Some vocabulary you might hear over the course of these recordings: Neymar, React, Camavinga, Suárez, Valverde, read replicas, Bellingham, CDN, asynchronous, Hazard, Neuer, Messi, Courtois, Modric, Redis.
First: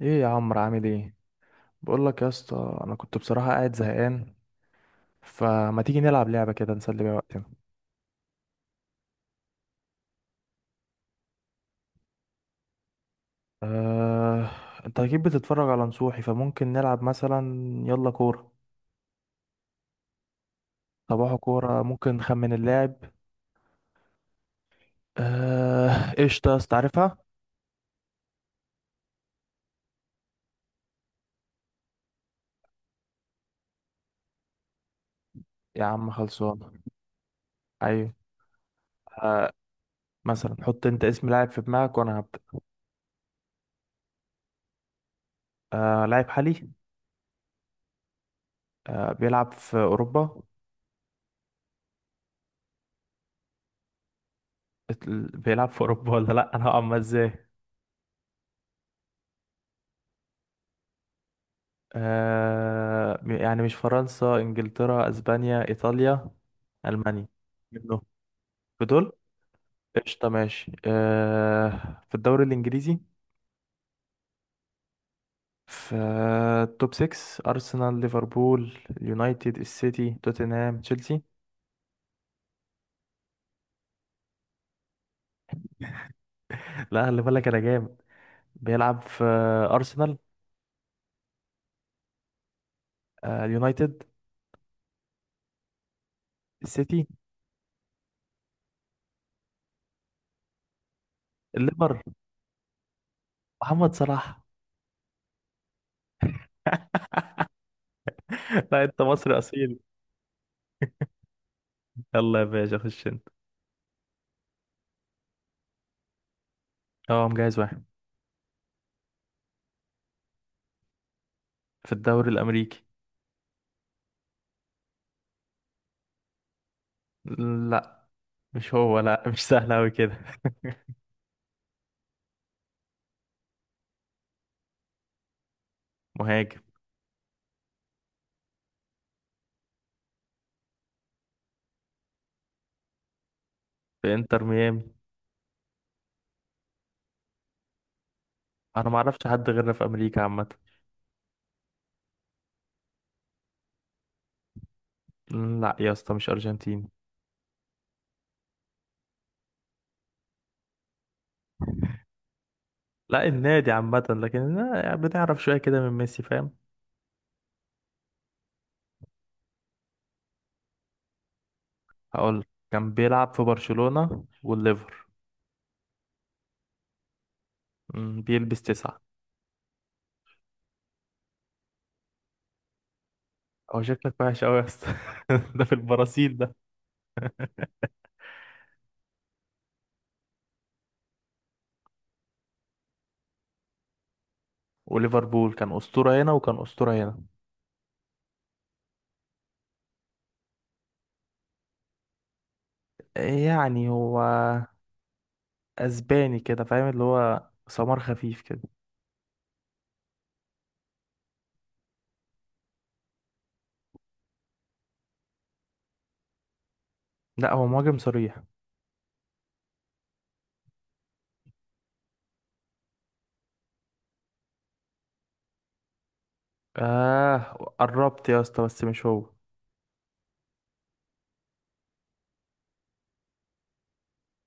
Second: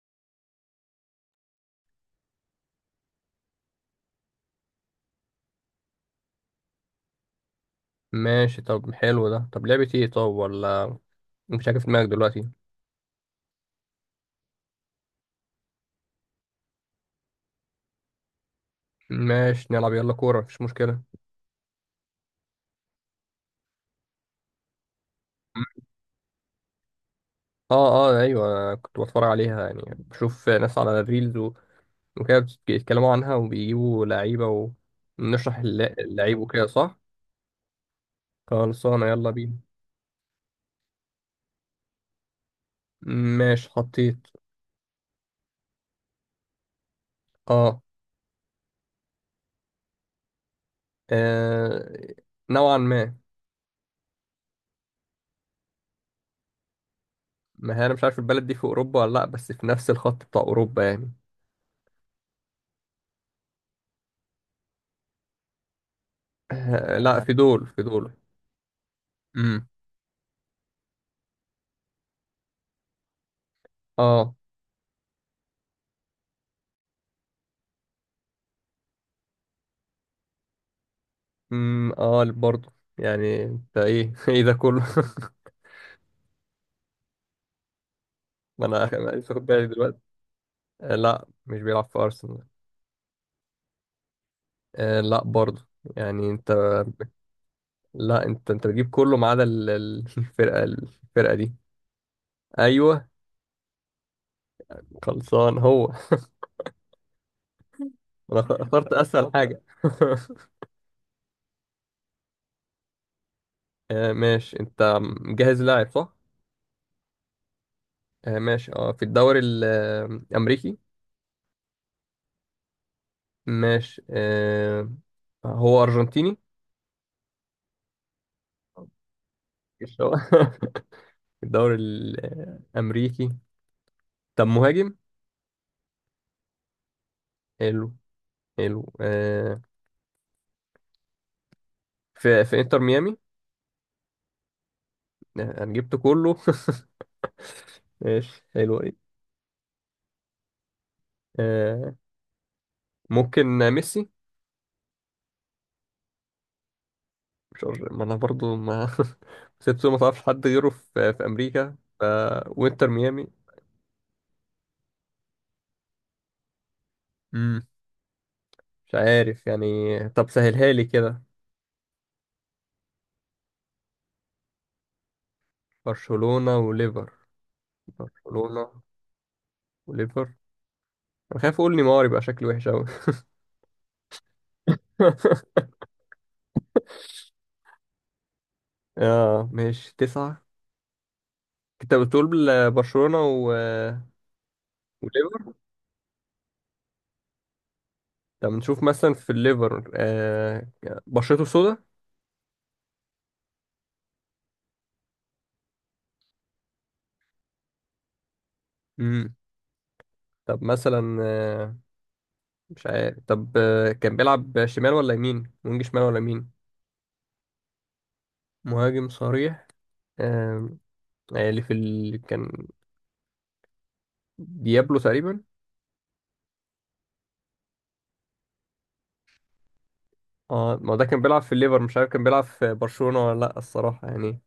ايه يا عمرو؟ عامل ايه؟ بقول لك يا اسطى، انا كنت بصراحه قاعد زهقان. فما تيجي نلعب لعبه كده نسلي بيها وقتنا؟ ماشي، طب حلو ده، طب لعبة ايه؟ طب ولا مش عارف دماغك دلوقتي. آه... انت اكيد بتتفرج على نصوحي، فممكن نلعب مثلا، يلا كوره. ماشي، نلعب يلا كورة، مفيش مشكلة. صباحو كوره، ممكن نخمن اللاعب. قشطه يا اسطى، عارفها. اه، اه، ايوه، كنت بتفرج عليها، يعني بشوف ناس على الريلز وكده بيتكلموا عنها وبيجيبوا لعيبة ونشرح يا عم اللعيب وكده، خلصانه. صح؟ ايوه. خلصانة، يلا آه... بينا. مثلا حط انت اسم لاعب في دماغك وانا هبدا. ماشي، حطيت. لاعب حالي. اه. بيلعب في اوروبا. آه، نوعا ما. بيلعب في اوروبا ولا لا، انا هقعد ازاي؟ ما هي انا مش عارف البلد دي في اوروبا ولا لا، بس في نفس الخط بتاع اوروبا يعني. آه، يعني مش فرنسا، انجلترا، اسبانيا، ايطاليا، آه لا، المانيا؟ في دول، في منهم؟ دول. بدول؟ امم، قشطة ماشي، آه في الدوري الانجليزي، اه. في التوب 6: ارسنال، ليفربول، اليونايتد، السيتي، توتنهام، تشيلسي. امم، اه، برضه يعني انت ايه؟ ايه ده كله؟ لا خلي بالك انا جامد. ما انا بيلعب في لسه واخد بالي دلوقتي. ارسنال. آه لا، مش بيلعب في ارسنال. آه، اليونايتد. آه لا برضه، يعني انت. السيتي. لا، انت بتجيب كله ما عدا الفرقه دي. الليفر. ايوه، محمد صلاح. خلصان هو. انا لا اخترت انت اسهل مصري حاجه. اصيل، يلا يا باشا خش انت. آه ماشي، انت مجهز لاعب، صح؟ اه مجهز واحد. آه ماشي، اه، في الدوري الامريكي. في الدوري الامريكي. ماشي، آه. هو ارجنتيني؟ لا مش هو، لا مش سهل أوي مش هو. كده. في الدوري الامريكي. طب مهاجم؟ مهاجم. حلو. حلو، آه. في انتر ميامي؟ في انتر ميامي. آه، انا جبت كله. ماشي، حلو، انا ايه؟ ما اعرفش حد غيرنا في امريكا عامه. آه، ممكن ميسي؟ لا يا اسطى مش ارجنتيني. مش عارف- ما انا برضو ما. سيبته ما تعرفش حد غيره في امريكا وانتر ميامي. لا النادي عامه، لكن لا، يعني بنعرف شويه كده من ميسي، فاهم. مم. مش عارف يعني، طب سهلها لي كده. هقول لك. كان بيلعب في برشلونه والليفر. برشلونة وليفر؟ بيلبس برشلونة 9. وليفر. انا خايف اقول نيمار، يبقى شكله وحش قوي. هو شكلك وحش قوي يا اسطى. ده في البرازيل ده. اه ماشي، 9. كنت بتقول. برشلونة و... آه، وليفر. وليفربول كان اسطوره هنا، وكان اسطوره هنا. طب نشوف مثلا في الليفر، آه. بشرته سودا. يعني هو اسباني كده، فاهم، اللي هو سمار خفيف كده. امم. طب مثلا، آه. مش عارف طب، آه، كان بيلعب شمال ولا يمين؟ وينج شمال ولا يمين؟ لا هو مهاجم صريح. مهاجم صريح؟ آه. آه، اللي في كان ديابلو تقريبا. اه قربت يا اسطى، بس مش هو. اه، ما ده كان بيلعب في الليفر، مش عارف كان بيلعب في برشلونة ولا لا، الصراحة يعني.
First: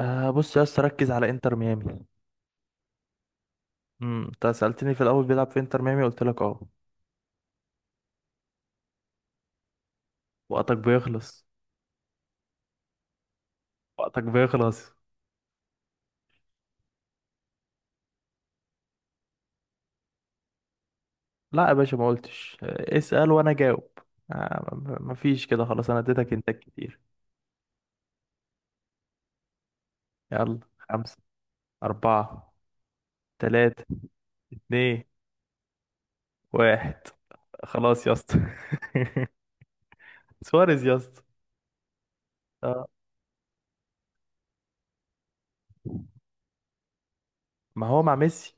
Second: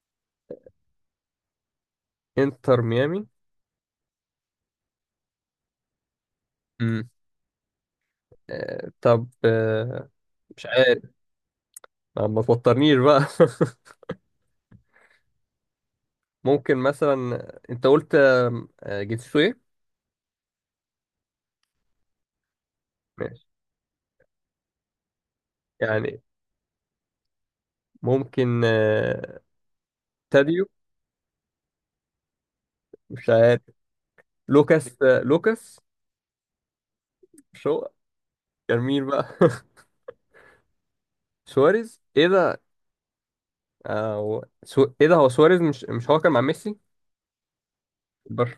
آه بص يا اسطى، ركز على انتر ميامي. انتر ميامي. انت سألتني في الاول بيلعب في انتر ميامي، قلت لك اه. امم. آه، طب، آه. مش وقتك عارف. بيخلص. ما توترنيش بقى. وقتك بيخلص. ممكن مثلا انت قلت جنسيته ايه؟ لا يا باشا ما قلتش، اسأل ماشي. وانا جاوب. آه م- مفيش كده، خلاص انا يعني اديتك انتك كتير. ممكن يلا تاديو؟ خمسة، أربعة، مش عارف. تلاتة، لوكاس اتنين، آه، لوكاس واحد. شو. خلاص يا اسطى. كان مين بقى؟ سواريز يا اسطى. سواريز؟ ايه ده. آه، آه، هو ايه ده، هو سواريز؟ مش هو كان مع ميسي. ما هو مع برش... ميسي.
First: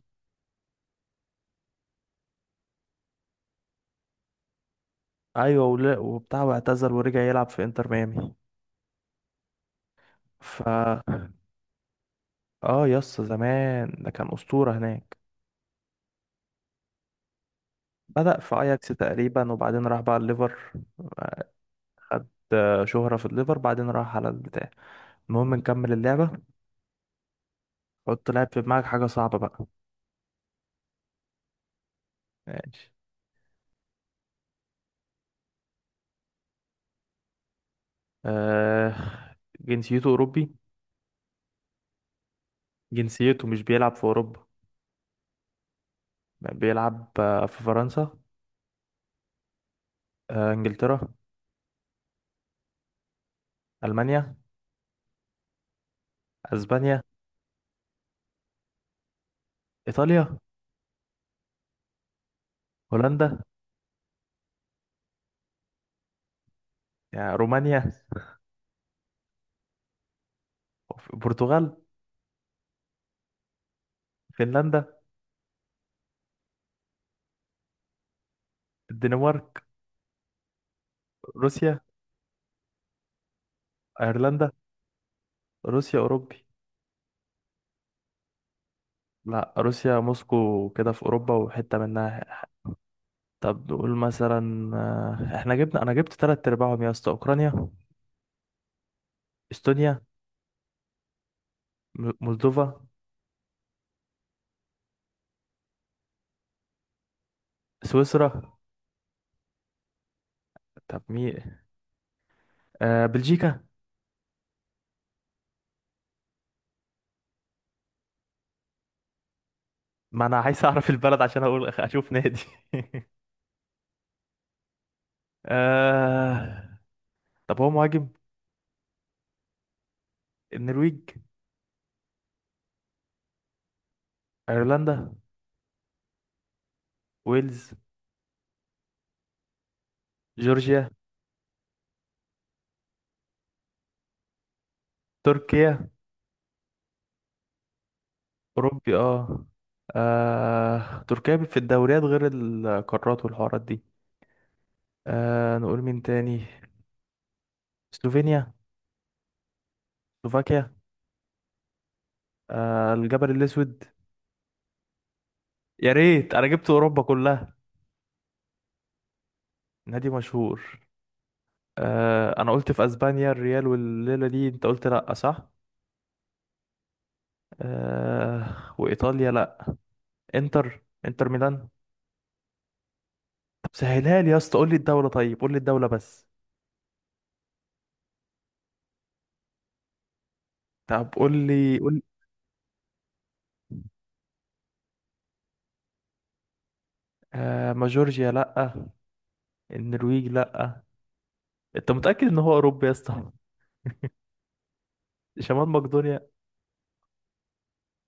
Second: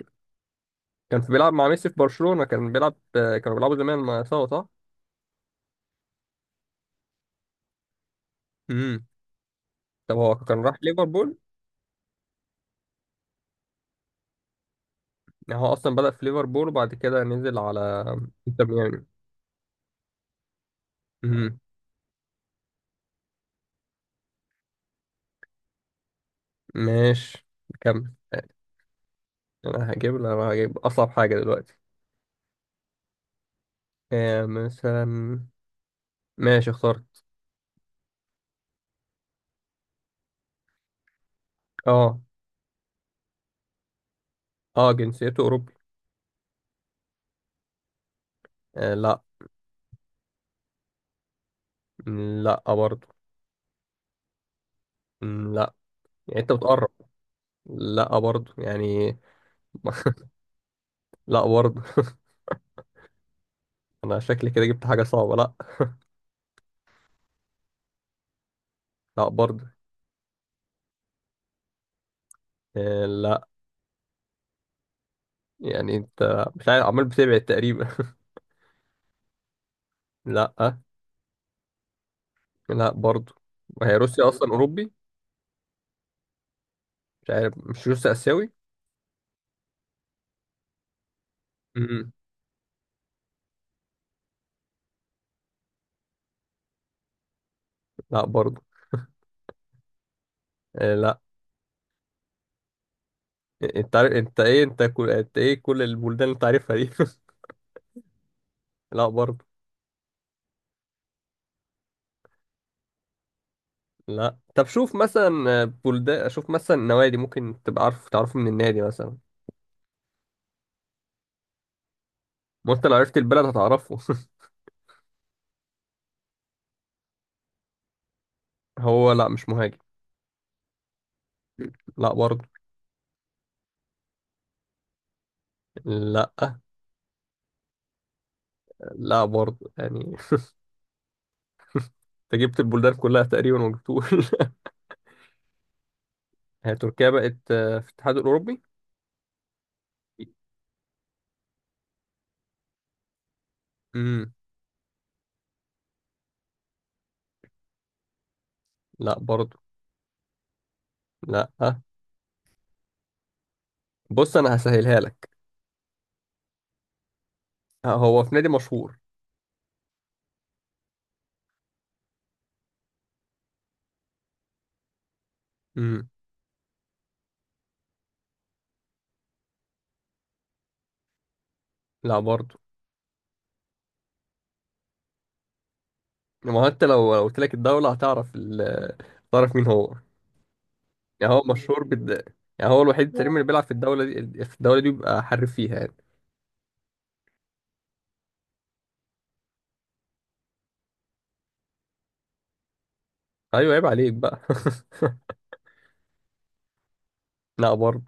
كان في بيلعب مع ميسي في برشلونة، كانوا بيلعبوا زمان مع سوا، صح؟ ايوه ولا وبتاع، واعتزل ورجع يلعب في انتر ميامي. امم. طب هو ف كان راح ليفربول؟ اه يس، زمان ده كان أسطورة هناك. يعني هو اصلا بدأ في ليفربول وبعد كده نزل على بدأ في انتر اياكس ميامي. تقريبا وبعدين راح بقى الليفر. امم. خد شهرة في الليفر بعدين راح على البتاع. المهم نكمل اللعبة. ماشي، كمل. حط لاعب في دماغك حاجة صعبة بقى. انا هجيب اصعب حاجة دلوقتي. ماشي. آه، مثلا. ماشي، اخترت. آه، جنسيته أوروبي. اه. جنسيته مش بيلعب في أوروبا. اه، جنسيته اوروبي. بيلعب في فرنسا. آه لا. آه إنجلترا. لا برضه. ألمانيا. لا. يعني انت بتقرب. أسبانيا. لا برضه يعني. إيطاليا. لا برضه. هولندا. انا شكلي كده جبت حاجة صعبة، لا. يعني رومانيا. لا برضه. البرتغال. آه لا. فنلندا. يعني انت مش عارف، عمال بتبعد تقريبا. الدنمارك. لا. روسيا. لا برضه. وهي روسيا اصلا أيرلندا. اوروبي؟ روسيا أوروبي؟ مش عارف، مش روسيا اسيوي؟ لا روسيا موسكو كده في اوروبا، وحته م، منها. طب نقول مثلا، احنا جبنا، انا جبت تلات ارباعهم يا اسطى. اوكرانيا. لا برضه. استونيا. آه لا. مولدوفا. انت عارف انت ايه، انت كل، انت ايه كل البلدان اللي انت عارفها دي؟ سويسرا. لا برضه. طب مين؟ آه بلجيكا. لا، طب شوف مثلا بلدان، شوف مثلا نوادي، ممكن تبقى عارف تعرفه من النادي مثلا. ما انا عايز اعرف البلد عشان اقول اشوف نادي. ما انت لو عرفت البلد هتعرفه. آه، طب هو مهاجم؟ هو لا، مش مهاجم. النرويج. لا برضه. ايرلندا. لا. ويلز. لا برضه يعني. جورجيا. انت جبت البلدان كلها تقريبا وما جبتوش. تركيا هي تركيا بقت في الاتحاد الاوروبي؟ اوروبي اه. آه، تركيا في الدوريات غير القارات والحوارات دي. امم. آه، نقول مين تاني. سلوفينيا. لا برضه. سلوفاكيا. لا، آه الجبل الأسود. بص انا هسهلها لك. يا ريت، أنا جبت أوروبا كلها. آه، هو في نادي مشهور. نادي مشهور. آه، أنا قلت في أسبانيا الريال والليلة دي أنت قلت لأ، صح؟ امم. آه وإيطاليا لأ. إنتر ميلان. لا برضه. طب سهلها لي يا اسطى، قول لي الدولة، طيب قول لي الدولة بس. ما هو انت لو قلت لك الدولة هتعرف هتعرف مين هو. طب يعني قول هو لي، مشهور قول لي. يعني هو الوحيد تقريبا، لا اللي بيلعب في الدولة دي، في الدولة دي بيبقى حريف فيها يعني. آه، ما جورجيا لأ. النرويج لأ. أنت متأكد إن هو أوروبا يا اسطى؟ ايوه، عيب عليك بقى. شمال مقدونيا. لا برضه.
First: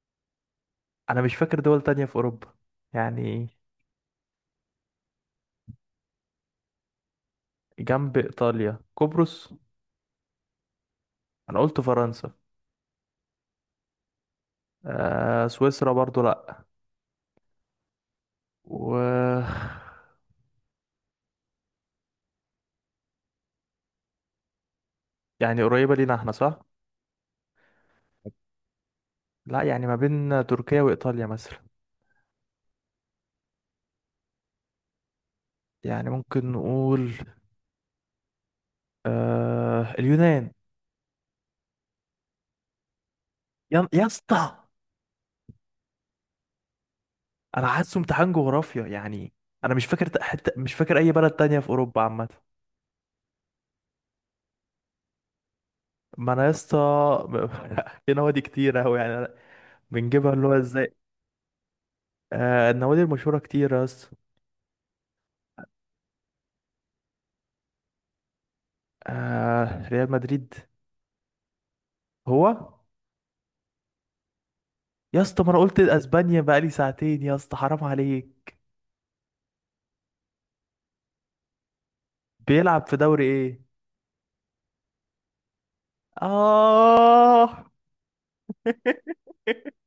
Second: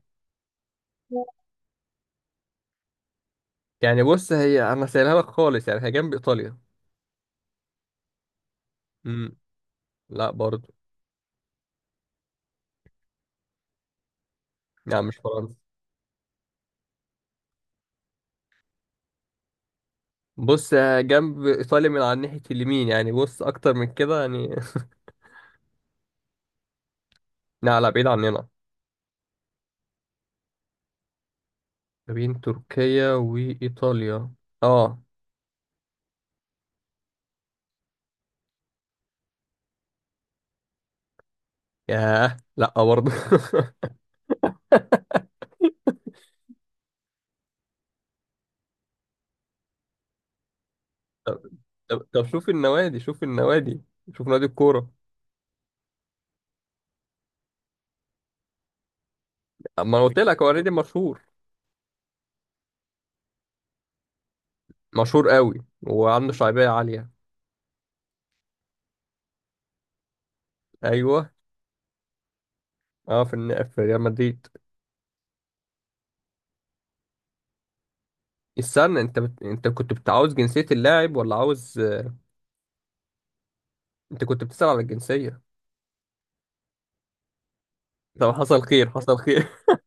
أنا مش فاكر دول تانية في أوروبا يعني. يعني بص، هي انا سايلها لك خالص، يعني هي جنب ايطاليا. جنب إيطاليا؟ امم. قبرص؟ لا برضه. أنا قلت فرنسا. يعني مش آه، فرنسا. سويسرا برضو لأ. و بص، آه، جنب ايطاليا من على ناحية اليمين، يعني بص اكتر من كده يعني. يعني قريبة لينا احنا، صح؟ لا، لا، بعيد عننا. لأ يعني ما بين تركيا وإيطاليا مثلا. ما بين تركيا وايطاليا. اه. يعني ممكن نقول، آه اليونان. ياه، لا برضه. يا اسطى، أنا حاسه امتحان جغرافيا يعني. أنا مش فاكر، حتى مش فاكر أي بلد طب تانية في طب أوروبا طب عامة. شوف النوادي، شوف النوادي. شوف نادي الكورة. ما أنا يا اسطى، في نوادي كتير أوي يعني أنا ما انا قلت بنجيبها، لك اللي هو هو نادي إزاي؟ مشهور. آه، النوادي المشهورة كتير يا اسطى. مشهور قوي. وعنده شعبية عالية. آه ريال مدريد. ايوه. هو. اه، في ريال مدريد. يا اسطى، ما انا قلت اسبانيا بقالي ساعتين يا اسطى، حرام عليك. استنى، انت كنت بتعاوز جنسية اللاعب ولا عاوز؟ بيلعب في دوري ايه؟ انت كنت بتسأل على الجنسية؟ اه. طب، حصل خير حصل خير.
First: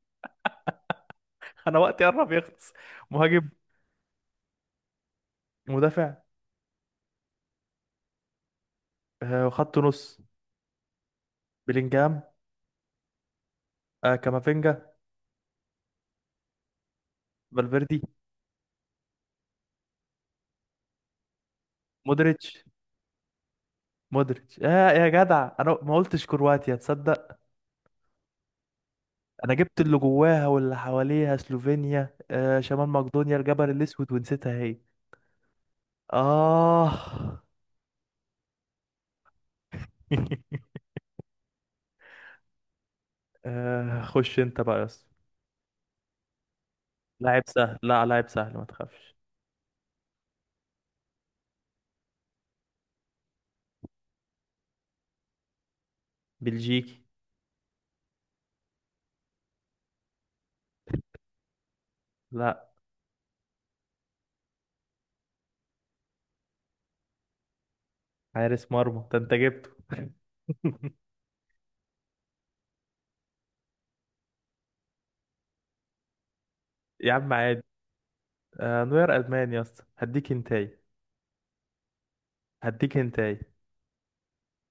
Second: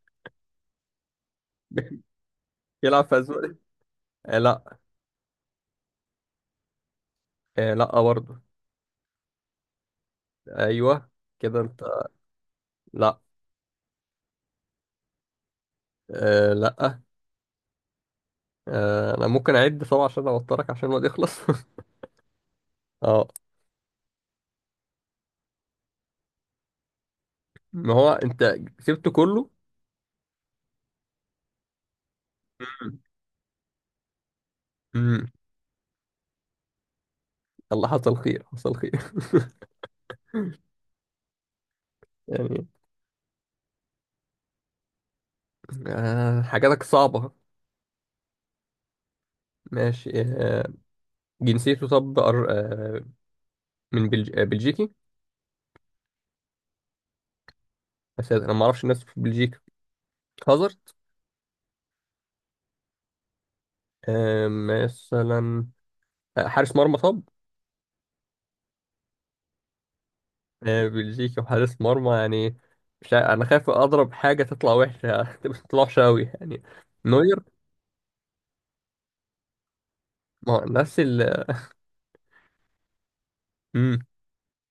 انا وقتي قرب يخلص. يلعب في مهاجم؟ اسبانيا. آه لا. مدافع؟ آه لا برضه. آه خط نص. ايوه. كده انت. بلينجهام. لا. آه كامافينجا. آه لا. فالفيردي. آه، انا ممكن اعد طبعا عشان اوترك، عشان الوقت يخلص. مودريتش. اه. مودريتش. آه، يا جدع انا ما قلتش كرواتيا، تصدق. ما هو انت سبته كله. انا جبت اللي جواها واللي حواليها: سلوفينيا، آه شمال مم. مقدونيا، الجبل الاسود، ونسيتها هي. مم. اه. الله، حصل خير حصل خير. يعني. آه، خش انت بقى يا اسطى. آه، حاجاتك صعبة. لاعب سهل، لا لاعب سهل ما تخافش. ماشي، آه. جنسيته، طب، آه، بلجيكي. بلجيكي. بس انا ما اعرفش الناس في بلجيكا. هازارد. لا، آه، مثلا. آه، حارس مرمى، طب. حارس مرمى ده انت جبته. آه، بلجيكي وحارس مرمى يعني. مش عا- انا خايف اضرب حاجه تطلع وحشه، تطلع وحشه قوي يعني. يا عم نوير. عادي. آه نوير ألمان يا اسطى، هديك ما هو هنتاي. نفس هديك هنتاي. مم.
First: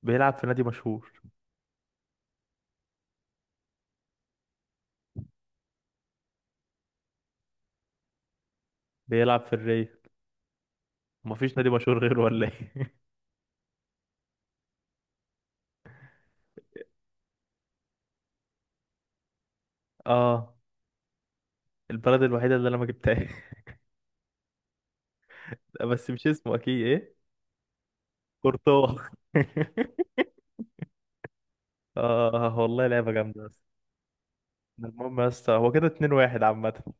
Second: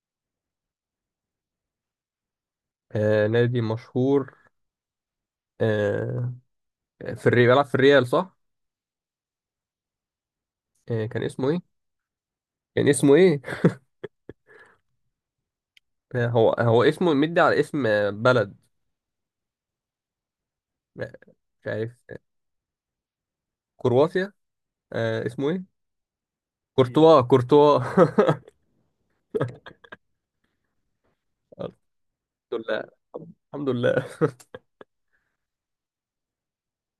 بيلعب في نادي مشهور. آه، نادي مشهور. آه، في الريال، بيلعب في الريال، صح؟ بيلعب في الري. آه، كان اسمه مفيش نادي ايه؟ مشهور غيره ولا كان ايه؟ اسمه ايه؟ آه، هو اسمه مدي على اسم بلد. اه. آه، مش عارف. البلد الوحيدة اللي انا ما جبتهاش. كرواتيا. آه، اسمه ايه؟ بس مش اسمه اكيد ايه. كورتوا، كورتوا. كورتوا. الحمد اه لله. والله لعبة جامدة يا اسطى. الحمد لله. المهم يا اسطى هو كده 2-1 عامة.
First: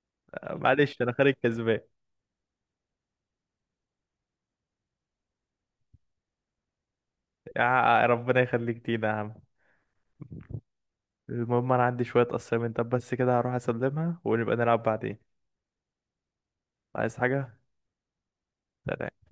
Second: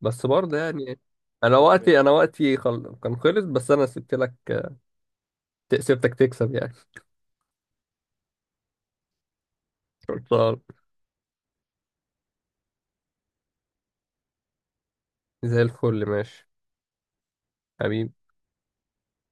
بس آه، برضه يعني. معلش انا خارج انا كسبان. وقتي انا وقتي كان خلص بس انا سبت لك. سبتك تكسب يعني. يا ربنا يخليك لينا يا عم. كورتوا. المهم انا عندي شوية assignment، طب بس كده هروح اسلمها ونبقى نلعب بعدين. زي الفل، ماشي. عايز حاجة؟ حبيبي. سلام.